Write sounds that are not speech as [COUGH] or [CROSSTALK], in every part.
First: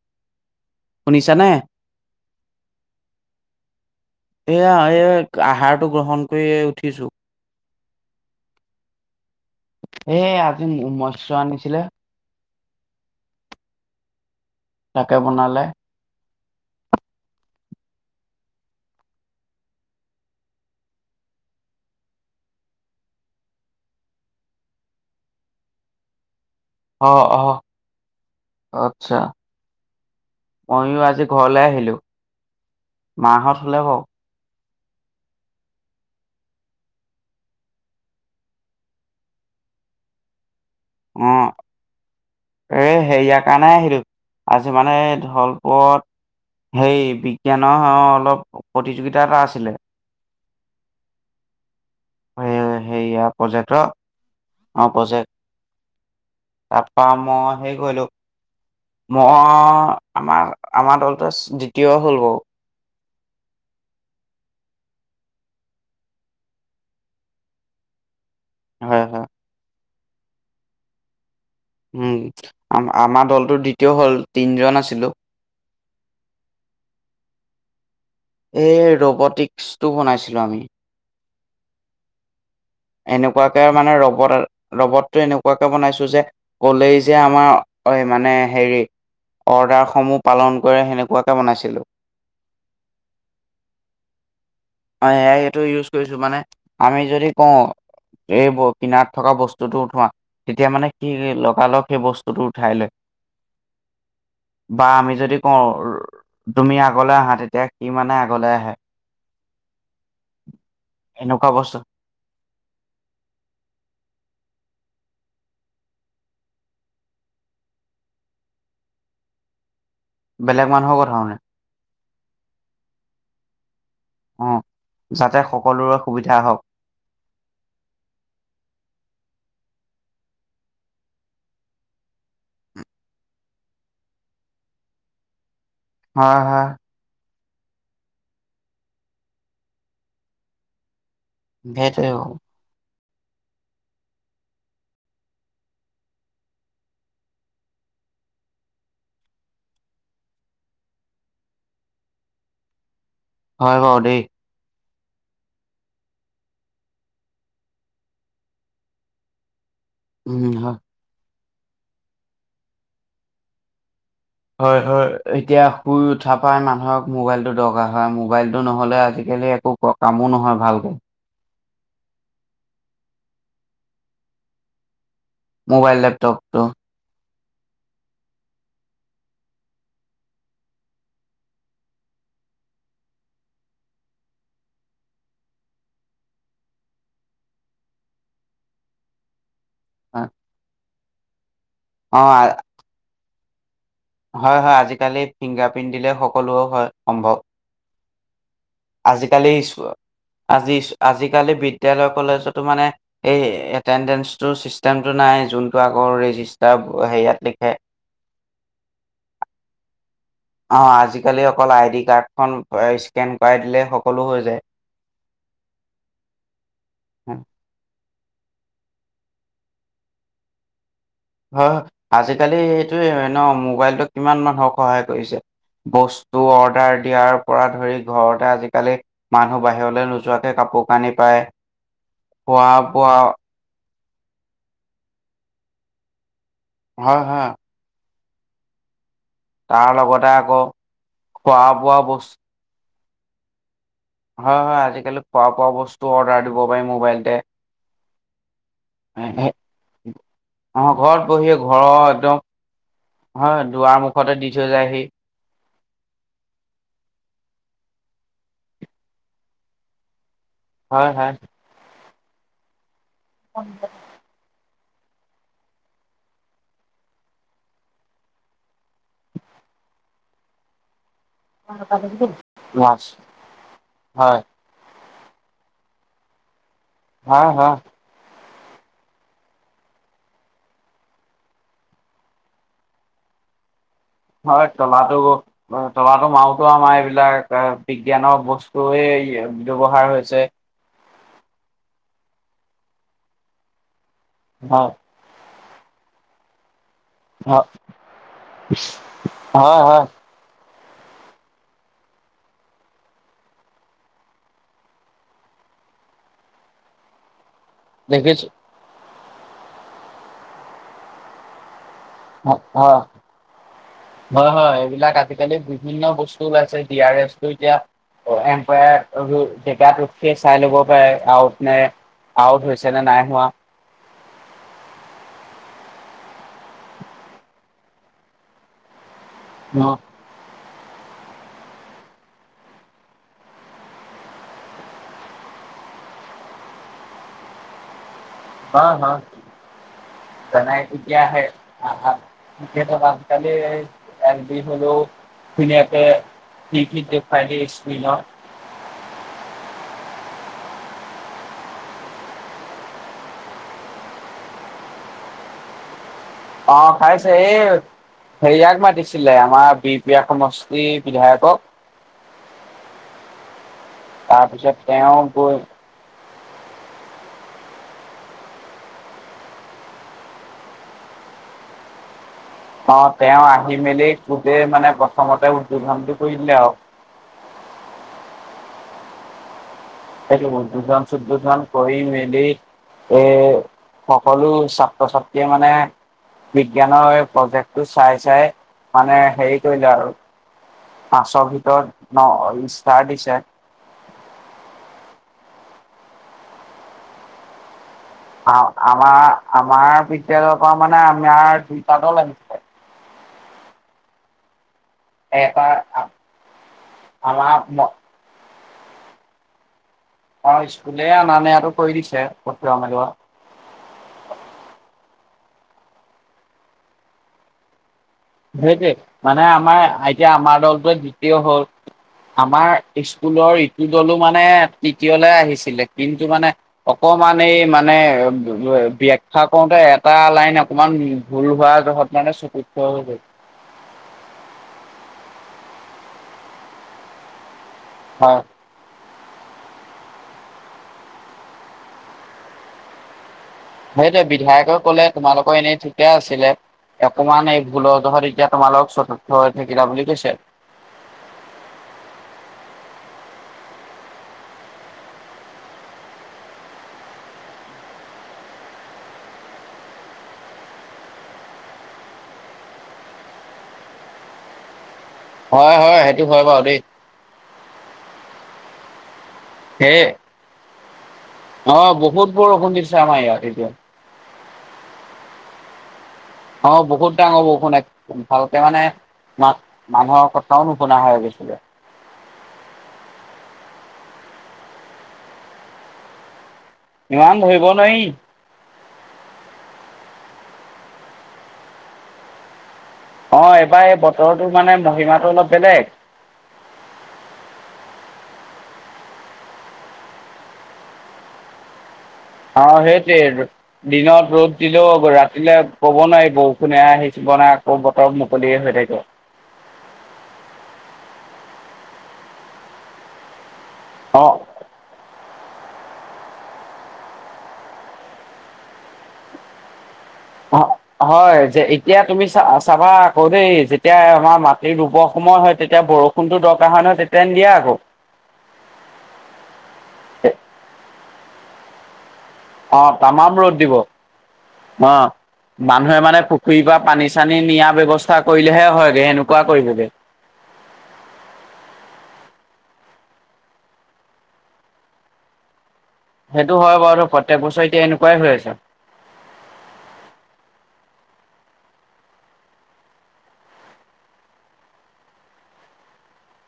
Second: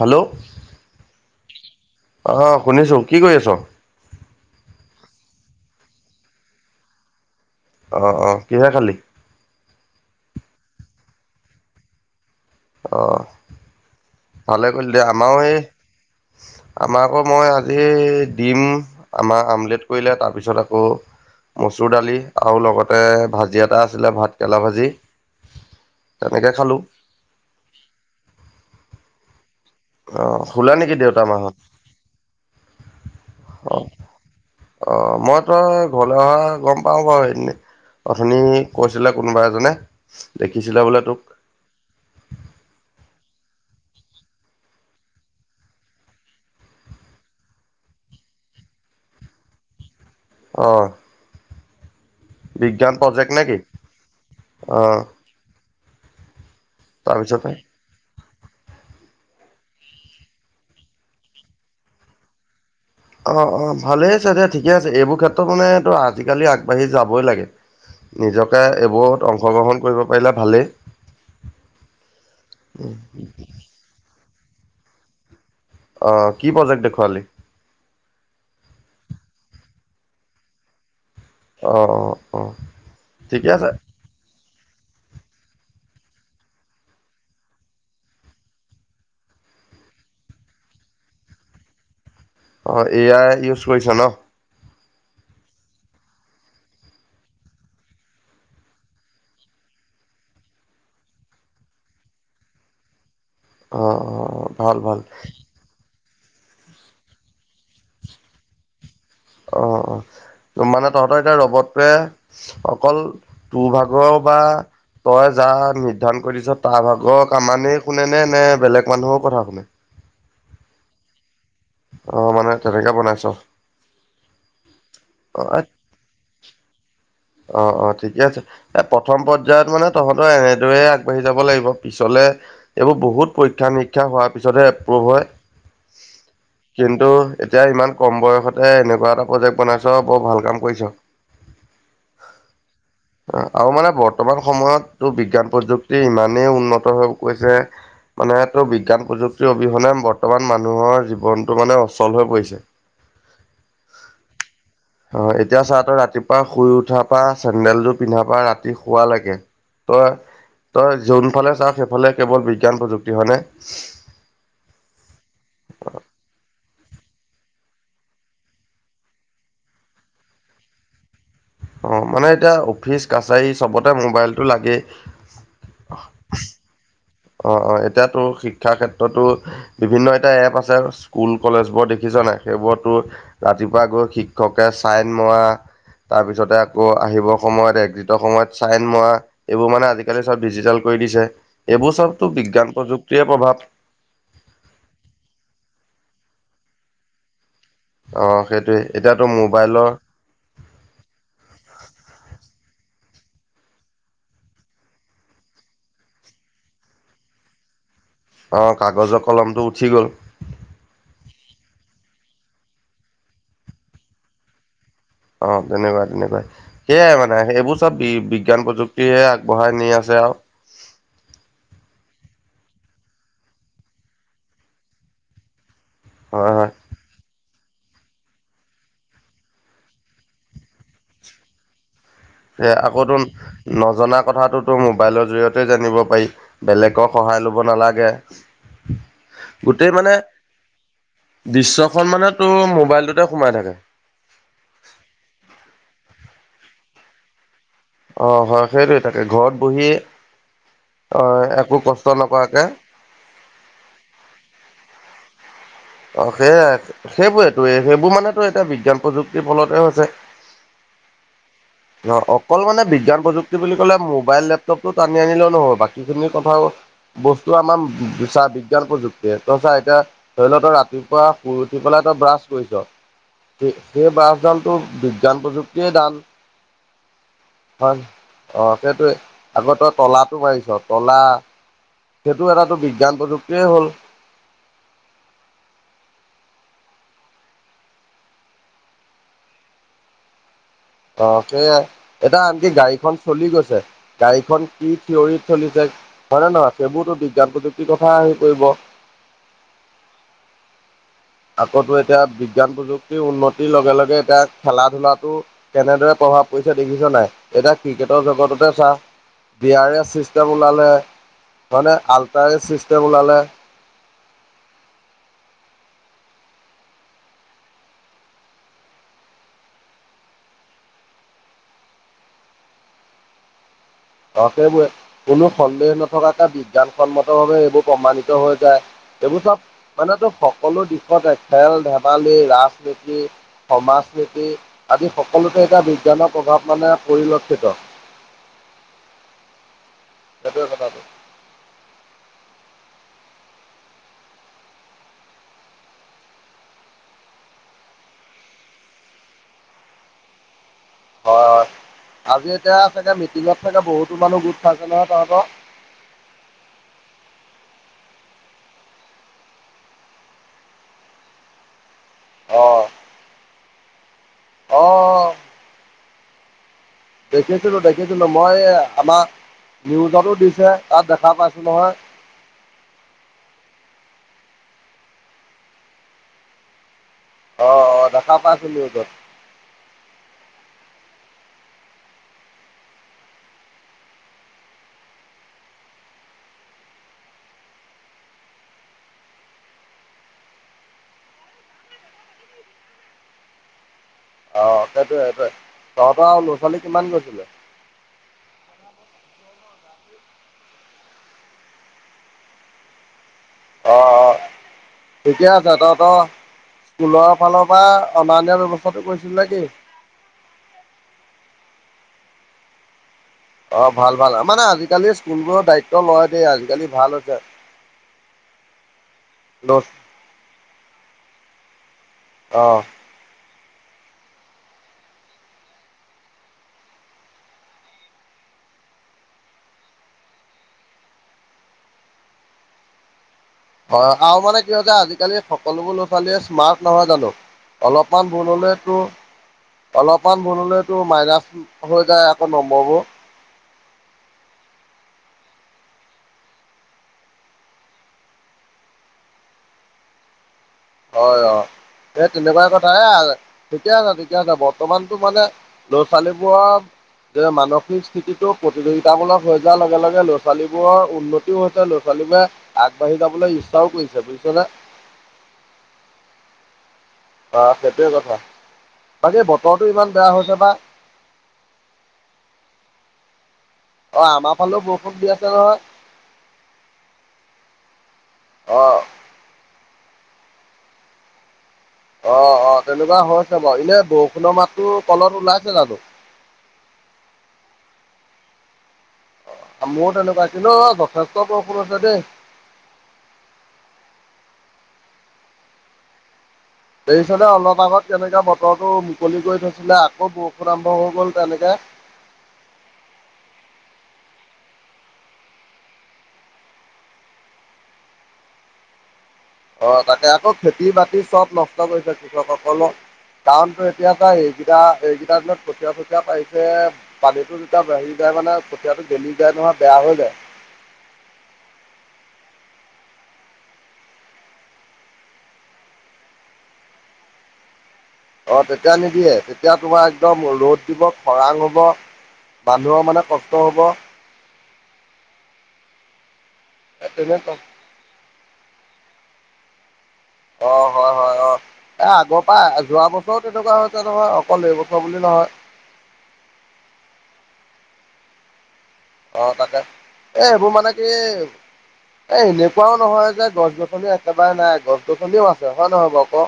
Hello. শুনিছানে? অহ, শুনিছোঁ, কি কৰি আছ'? এয়া এই আহাৰটো গ্ৰহণ কৰি উঠিছোঁ। অ', অ', কিহে খালি? এ আজি মৎস আনিছিলে। অ'। ভালে কৰিলে দে, তাকে আমাৰো বনালে। এই আমাৰ আকৌ মই আজি ডিম আমাৰ আমলেট কৰিলে তাৰপিছত আকৌ মচুৰ দালি আৰু লগতে ভাজি এটা আছিলে, ভাত কেৰেলা ভাজি। তেনেকৈ খালোঁ অহ, অহ, আচ্ছা। অঁ শুলে নেকি ময়ো দেউতা আজি মাহঁত ঘৰলে আহিলোঁ। মাহঁত শুলে বাৰু। অ', মই তই ঘৰলৈ অহা গম পাওঁ বাৰু এনেই। অথনি কৈছিলে কোনোবা এজনে দেখ উম, এই হেৰি ইয়াক কাণাই আহিলো, আজি মানে ধলপুৰত হেৰি, বিজ্ঞানৰ অলপ প্ৰতিযোগিতা এটা আছিলে। অহ। এ বিজ্ঞান হেৰিয়া প্ৰজেক্ট নেকি? প্ৰজেক্টৰ অ অহ। প্ৰজেক্ট তাৰপা মই হেৰি কৰিলোঁ। মই আমাৰ, আমাৰ দলটোৱে দ্বিতীয় হ'ল বাৰু। অ', অ', ভালেই আছে দে, ঠিকেই আছে এইবোৰ ক্ষেত্ৰত মানে তই আজিকালি আগবাঢ়ি যাবই লাগে। নিজকে হয় হয়। এইবোৰত অংশগ্ৰহণ কৰিব পাৰিলে ভালেই। উম, আম-আমাৰ দলটো দ্বিতীয় হ'ল, তিনিজন আছিলোঁ। অহ, কি প্ৰজেক্ট দেখুৱালি? এই ৰ'ব'টিকছটো বনাইছিলোঁ আমি। অ', অ', অ'। ঠিকে এনেকুৱাকে আছে মানে ৰ'বটৰ ৰ'ব'তটো এনেকুৱাকে বনাইছো যে, ক'লেই যে আমাৰ মানে হেৰি অৰ্ডাৰসমূহ পালন কৰে, সেনেকুৱাকে বনাইছিলোঁ। অ', এ আই ইউজ কৰিছা নহ? হয়, এ আই টো ইউজ কৰিছোঁ, মানে আমি যদি কওঁ। এই কিনাৰত থকা বস্তুটো উঠোৱা, তেতিয়া মানে সি লগা লগ সেই বস্তুটো উঠাই লয়। অ ভাল বা ভাল আমি যদি কওঁ তুমি আগলৈ আহা, তেতিয়া সি মানে আগলৈ আহে। অ', অ'। মানে তহঁতৰ এতিয়া এনেকুৱা বস্তু ৰ'ব'তটোৱে অকল তোৰ ভাগৰ বা তই যাক নিৰ্ধাৰণ কৰি দিছ' তাৰ ভাগৰ কামানেই শুনেনে নে বেলেগ মানুহৰ কথা শুনে? বেলেগ মানুহৰো কথা শুনে। অ', মানে তেনেকে বনাইছ'। অ', যাতে অ সকলোৰে সুবিধা হওঁক। অ', অ', ঠিকেই আছে, এ প্ৰথম পৰ্যায়ত মানে তহঁতৰ এনেদৰেই আগবাঢ়ি যাব লাগিব, পিছলে এইবোৰ বহুত পৰীক্ষা নিৰীক্ষা হোৱাৰ পিছতহে এপ্ৰুভ হয়। হয়, হয়। কিন্তু এতিয়া ইমান কম বয়সতে এনেকুৱা এটা প্ৰজেক্ট বনাইছ' বৰ ভাল কাম কৰিছ'। সেইটোৱেও। [INAUDIBLE] আৰু মানে বৰ্তমান সময়ত তোৰ বিজ্ঞান প্ৰযুক্তি ইমানেই উন্নত হৈ গৈছে। মানে তোৰ বিজ্ঞান প্ৰযুক্তিৰ অবিহনে, বৰ্তমান মানুহৰ জীৱনটো মানে অচল হৈ পৰিছে। [INAUDIBLE] হয় বাৰু, দেই। হয়, এতিয়া চা তই ৰাতিপুৱা শুই উঠাৰ পা চেন্দেল যোৰ পিন্ধা পা ৰাতি শুৱালেকে তই, উম, হয়। তই যোনফালে তা সেইফালে কেৱল বিজ্ঞান প্ৰযুক্তি, হয়নে? হয়, হয়, এতিয়া শুই উঠাৰ পৰাই মানুহক মোবাইলটো দৰকাৰ হয়, মোবাইলটো নহ'লে আজিকালি একো কামো নহয় ভালকে। অ', মানে এতিয়া অফিচ কাছাৰী চবতে মোবাইলটো লাগেই। মোবাইল, লেপটপটো। অ অ এতিয়াাতো শিক্ষাৰ ক্ষেত্ৰতো বিভিন্ন এটা এপ আছে স্কুল কলেজ বোৰ দেখিছো সেইবোৰতো ৰাতিপুৱা গৈ শিক্ষকে চাইন মৰা তাৰপিছতে আকৌ আহিবৰ সময়ত একজিটৰ সময়ত চাইন মৰা এইবোৰ মানে আজিকালি অ', চব ডিজিটেল কৰি দিছে এইবোৰ চবতো বিজ্ঞান প্ৰযুক্তিৰে প্ৰভাৱ হয় হয় আজিকালি ফিংগাৰপ্ৰিণ্ট দিলে সকলো হয় সম্ভৱ অ সেইটো আজিকালি আজি আজিকালি বিদ্যালয় কলেজত চিষ্টেমটো নাই, হে অ কাগজৰ কলমটো উঠি গ'ল অ আজিকালি অকল আই ডি কাৰাৰ্ডখন স্কেন কৰাই দিলে সকলো হৈ যায় অ তেনেকুৱা তেনেকুৱাই সেইয়াই মানে হয় সেইবোৰ চব বি বিজ্ঞান প্ৰযুক্তিে আগবঢ়াই নি আছে আৰু হয় আজিকালি এইটোৱে ন মোবাইলটোক কিমান মানুহক সহায় কৰিছে বস্তু হয় হয় অৰ্ডাৰ দিয়াৰ পৰা ধৰি ঘৰতে আজিকালি মানুহ বাহিৰলৈ নোযোৱাকে কাপোৰ কানি পায়। যে খোৱা আকৌ বোৱা তো নজনা কথাটো তো মোবাইলৰ জৰিয়তে জানিব পাৰি। বেলেগক হয় সহায় হয় ল'ব নালাগে তাৰ গোটেই মানে লগতে আকৌ খোৱা বোৱা দৃশ্যখন মানে বস্তু তোৰ মোবাইলটোতে সোমাই থাকে হয় হয় আজিকালি খোৱা বোৱা বস্তু অৰ্ডাৰ দিব পাৰি মোবাইলতে। অহ হয় সেইটোয়ে তাকে ঘৰত বহিযে। অহ ঘৰত বহি ঘৰৰ একদম হয় দুৱাৰ মুখতে দি থৈ যায়। হয় অ সেইয়াই সেইবোৰেতটো সেইবোৰ মানেতো এতিয়া বিজ্ঞান প্ৰযুক্তিৰ ফলতে হৈছে হয় হয়। ন অকল মানে বিজ্ঞান প্ৰযুক্তি বুলি ক'লে মোবাইল এপ। টানি আনিলেও নহব বাকি খিনি কথা বস্তু আমাৰ বিজ্ঞান প্ৰযুক্তিয়ে ত এতিয়া ধৰি লও ত ৰাতি পুৱা শুই উঠি পেলাই তই ব্ৰাছ কৰিছ মাছ সেই হয় ব্ৰাছডাল টো বি। জ্ঞান প্ৰযুক্তিয়ে দান। হা হা হয় অ', সেইটোৱে আগতেই তলাটো মাৰিছ' তলা সেইটো এটাটো বিজ্ঞান প্ৰযুক্তিয়ে হ'ল। হয়, তলাটো তলাটো মাৰোতো আমাৰ এইবিলাক বিজ্ঞানৰ বস্তুৱে এ হি ব্যৱহাৰ হৈছে। অ সেয়াই এতিয়া আনকি গাড়ীখন চলি গৈছে গাড়ীখন কি হয় থিয়ৰি চলি যায় অ হয়নে নহয় সেইবোৰতো বিজ্ঞান হয় প্ৰযুক্তিৰ কথা হেৰি কৰিব হয় হয় আকৌ এতিয়া বিজ্ঞান প্ৰযুক্তিৰ উন্নতিৰ লগে লগে এতিয়া খেলা ধূলাটো কেনেদৰে অহা পইচা দেখিছ নাই এতিয়া ক্ৰিকেটৰ দেখিছো জগততে চা ডি আৰ এছ চিষ্টেম ওলালে হয়নে আল্ট্ৰা অ এজ চিষ্টেম ওলালে হয় হয় এইবিলাক আজি কালি বিভিন্ন বস্তুও আছে ডি আৰ এছ টো এতিয়া অ', এম্পায়াৰ [UNINTELLIGIBLE] জেগাটোত ৰখি চাই ল'ব পাৰে আউট নাই। আউট হৈছে নে নাই হোৱা ক সেইবোৰে কোনো সন্দেহ নথকাকে বিজ্ঞানসন্মত ভাৱে এইবোৰ প্ৰমাণিত হৈ যায় এইবোৰ চব মানেটো সকলো দিশ লগতে খেল ধেমালি ৰাজনীতি সমাজ নীতি আদি সকলোতে এতিয়া বিজ্ঞানৰ প্ৰভাৱ মানে পৰিলক্ষিত। হা হা সেইটোৱে জনাই কথাটো কেতিয়া আহে আ [UNINTELLIGIBLE] আজিকালি এল বি হ'লো ইয়াতে [UNINTELLIGIBLE] [INAUDIBLE] হয় হয় আজি এতিয়া চাগে মিটিঙত চাগে বহুতো মানুহ গোট খাইছে নহয় তহঁতৰ? অ', খাইছে এই হেৰি ইয়াক মাতিছিলে আমাৰ বিহপিয়া সমষ্টিৰ বিধায়কক। অ'। তাৰপিছত তেওঁ অ', গৈ দেখিছিলোঁ, দেখিছিলোঁ মই আমাৰ নিউজতো দিছে তাত দেখা পাইছোঁ নহয়। অ', তেওঁ আহি মেলি গোটে মানে প্ৰথমতে উদ্বোধনটো কৰিলে আৰু। অ', দেখা পাইছোঁ, নিউজত। এ উদ্বোধন, শুদ্বোধন কৰি মেলি এ সকলো ছাত্ৰ-ছাত্ৰীয়ে মানে বিজ্ঞানৰ প্ৰজেক্টটো চাই চাই মানে হেৰি কৰিলে আৰু। পাঁচৰ ভিতৰত ন' ষ্টাৰ দিছে। অ', সেইটোৱে, সেইটোৱে তহঁতৰ ল'ৰা-ছোৱালী কিমান গৈছিলে? আমাৰ আমাৰ [UNINTELLIGIBLE] পৰা মানে আমাৰ [UNINTELLIGIBLE] লাগিছিল [INAUDIBLE] এতিয়া এটা জাতত স্কুলৰ আমাৰ ফালৰ পৰা আমাৰ অনান্য ব্যৱস্থা কথাটো কৰিছিল নে কি অ' স্কুলে অনা নিয়াটো কৰি দিছে, পঠোৱা মেলো। অ' ভাল ভাল, মানে আজিকালি স্কুল বোৰৰ দায়িত্ব লয় দেই, আজিকালি ভাল হৈছে। সেইটোৱে মানে ল'চ আমাৰ এতিয়া আমাৰ দলটোৱে দ্বিতীয় হ'ল। আমাৰ অ', স্কুলৰ দলো মানে তৃতীয়লে আহিছিলে কিন্তু মানে অকমান এই মানে ব্যাখ্যা কৰোতে এটা লাইন অকমান ভুল হোৱা জহত মানে চকুত পও গল। হয় আৰু মানে কি হৈছে আজিকালি সকলোবোৰ ল'ৰা-ছোৱালীয়ে স্মাৰ্ট নহয় জানো। অলপমান হয়। ভুল হলেতো অলপমান ভুল হলেতো মাইনাচ হৈ যায় আকৌ নম্বৰবোৰ- সেইটো বিধায়কে ক'লে তোমালোকৰ এনেই ঠিকেই আছিলে। অকমান এই ভুল জহত এতিয়া তোমালোক চতুৰ্থ হৈ থাকিলা বুলি কৈছে। হয়। অ'হ। এই তেনেকুৱাই কথা এ। ঠিকে আছে। ঠিকে আছে। বৰ্তমানতো মানে ল'ৰা-ছোৱালীবোৰৰ যে মানসিক স্থিতিটো প্ৰতিযোগিতামূলক হৈ যোৱাৰ লগে- লগে ল-ছালীবোৰৰ উন্নতিও হৈছে ল-ছালী [UNINTELLIGIBLE] আগবাঢ়ি যাবলৈ ইচ্ছাও কৰিছে বুজিছনে? হয়। হয়। সেইটো হয় বাৰু দেই। অ সেইটোৱে কথা। বাকী বতৰটো সেই ইমান বেয়া হৈছে বা? অ বহুত বৰষুণ দিছে আমাৰ ইয়াত, এতিয়া। অ' আমাৰ ফালেও বৰষুণ দি আছে নহয়। অ'হ বহুত ডাঙৰ বৰষুণ। এক ভালকে অ মানে মা- মানুহক কথাও নুশুনা হৈ গৈছিলে। অ' অ' তেনেকুৱা হৈছে বাৰু। এনে বৰষুণৰ মাততো কলত ওলাইছে জানো? ইমান ধৰিব নোৱাৰি। মোৰ তেনেকুৱা, কিন্ত যথেষ্ট বৰষুণ হৈছে দেই। অ'হ এইবাৰ এই বতৰটোৰ মানে মহিমাটো অলপ বেলেগ। দেখিছনে অলপ আগত কেনেকে বতৰটো মুকলি কৰি থৈছিলে, আকৌ বৰষুণ আৰম্ভ হৈ গ'ল তেনেকে। [INAUDIBLE] অ সেইটোৱে। দিনত ৰ'দ দিলেও, ৰাতিলে কব নোৱাৰি বৰষুণে আহিছ নে, আকৌ বতৰ মুকলিয়ে হৈ থাকে। অ'হ তাকে আকৌ খেতি-বাতি চব নষ্ট কৰিছে। কৃষকসকলক কাৰণতো এতিয়া অ' চাই এইকেইটা- এইকেই -টা দিনত কঠীয়া -চঠীয়া পাৰিছে। পানীটো যেতিয়া বাহি যায়, মানে কঠীয়াটো গেলি যায় নহয়। বেয়া হৈ যায়। হয়। যে, এতিয়া তুমি চা -চাবা আকৌ দেই যেতিয়া আমাৰ মাটিৰ ৰুব সম সময় হয় তেতিয়া বৰষুণটো দৰকাৰ হয় -নহয় তেতিয়া নিদিয়ে আকৌ। অ'হ তেতিয়া নিদিয়ে। তেতিয়া তোমাৰ একদম ৰ'দ দিব। খৰাং হ'ব। অ'হ মানুহৰ মানে তামাম কষ্ট ৰ'দ দিব। হব অ'হ। মানুহে মানে পুখুৰী পা এ পানী-চানী তেনেকুৱা নিয়াৰ ব্যৱস্থা কৰিলেহে হয়গৈ। সেনেকুৱা কৰিবগে অ হয়। হয়। অ'হ। এ আগৰ পা, যোৱা বছৰো তেনেকুৱা হৈছে, নহয় অকল এইবছৰ বুলি নহয়। সেইটো হয় বাৰু। ধৰ প্ৰত্যেক বছৰ এতিয়া এনেকুৱাই হৈ আছে। অ'হ তাকেহ। এ হেইবোৰ মানে কি এ এনেকুৱাও নহয় যে গছ-গছনি একেবাৰে নাই, গছ-গছনিও আছে। হয় নহয় বাও ক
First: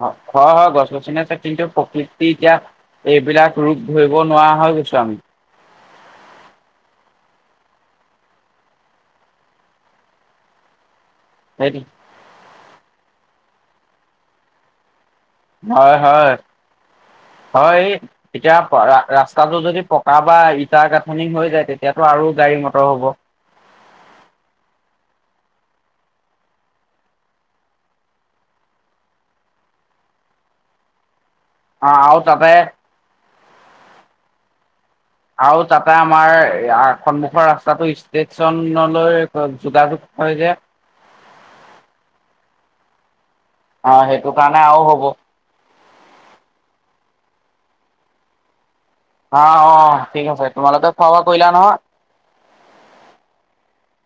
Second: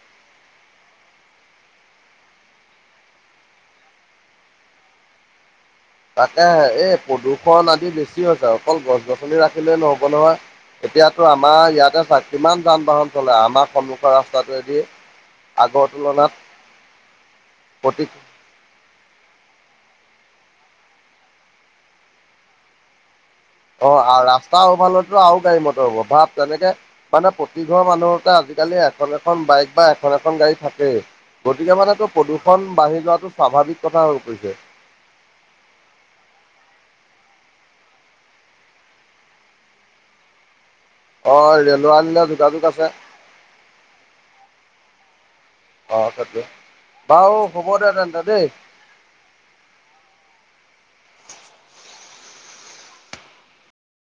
হয়। হয়। গছ-গছনি আছে। কিন্তু প্ৰকৃতি এতিয়া এইবিলাক ৰূপ ধৰিব নোৱাৰা হৈ গৈছো আমি। তাকে এই প্ৰদূষণ আদি বেছি হৈছে। অকল গছ-গছনি ৰাখিলে নহব, নহয়। এতিয়াতো আমাৰ সেইটো ইয়াতে চা কিমান যান-বাহন চলে। আমাৰ সন্মুখৰ ৰাস্তাটোৱেদি আগৰ হয়। হয়। তুলনাত হয়। প্ৰতি এতিয়া ৰাস্তাটো যদি প তা-পৰা ইটাৰ গাঁথনি হৈ যায় তেতিয়াতো আৰু গাড়ী- মটৰ হ'ব। অ' ৰাস্তাৰ আও ভাল হলতো আৰু গাড়ী-মটৰ হব। ভাৱ তেনেকে মানে প্ৰতিঘৰ মানুহতে আজি আজিকালি এখন- এখন বাইক বা এখন -এখন গাড়ী থাকেই। গতিকে অ মানে এইটো আৰু তাতে প্ৰদূষণ বাঢ়ি যোৱাটো স্বাভাৱিক কথা হৈ পৰিছে। আৰু তাতে আমাৰ সন্মুখৰ ৰাস্তাটো ষ্টেচনলৈ যোগাযোগ হয় যে। অ ৰেল আলিলে যোগাযোগ আছে। অ' সেইটো কাৰণে আৰু হ'ব। অ' তাতে, বাৰু হ'ব দে তেন্তে দেই। আহ অ' ঠিক আছে, তোমালোকে খোৱা বোৱা কৰিলা নহয়?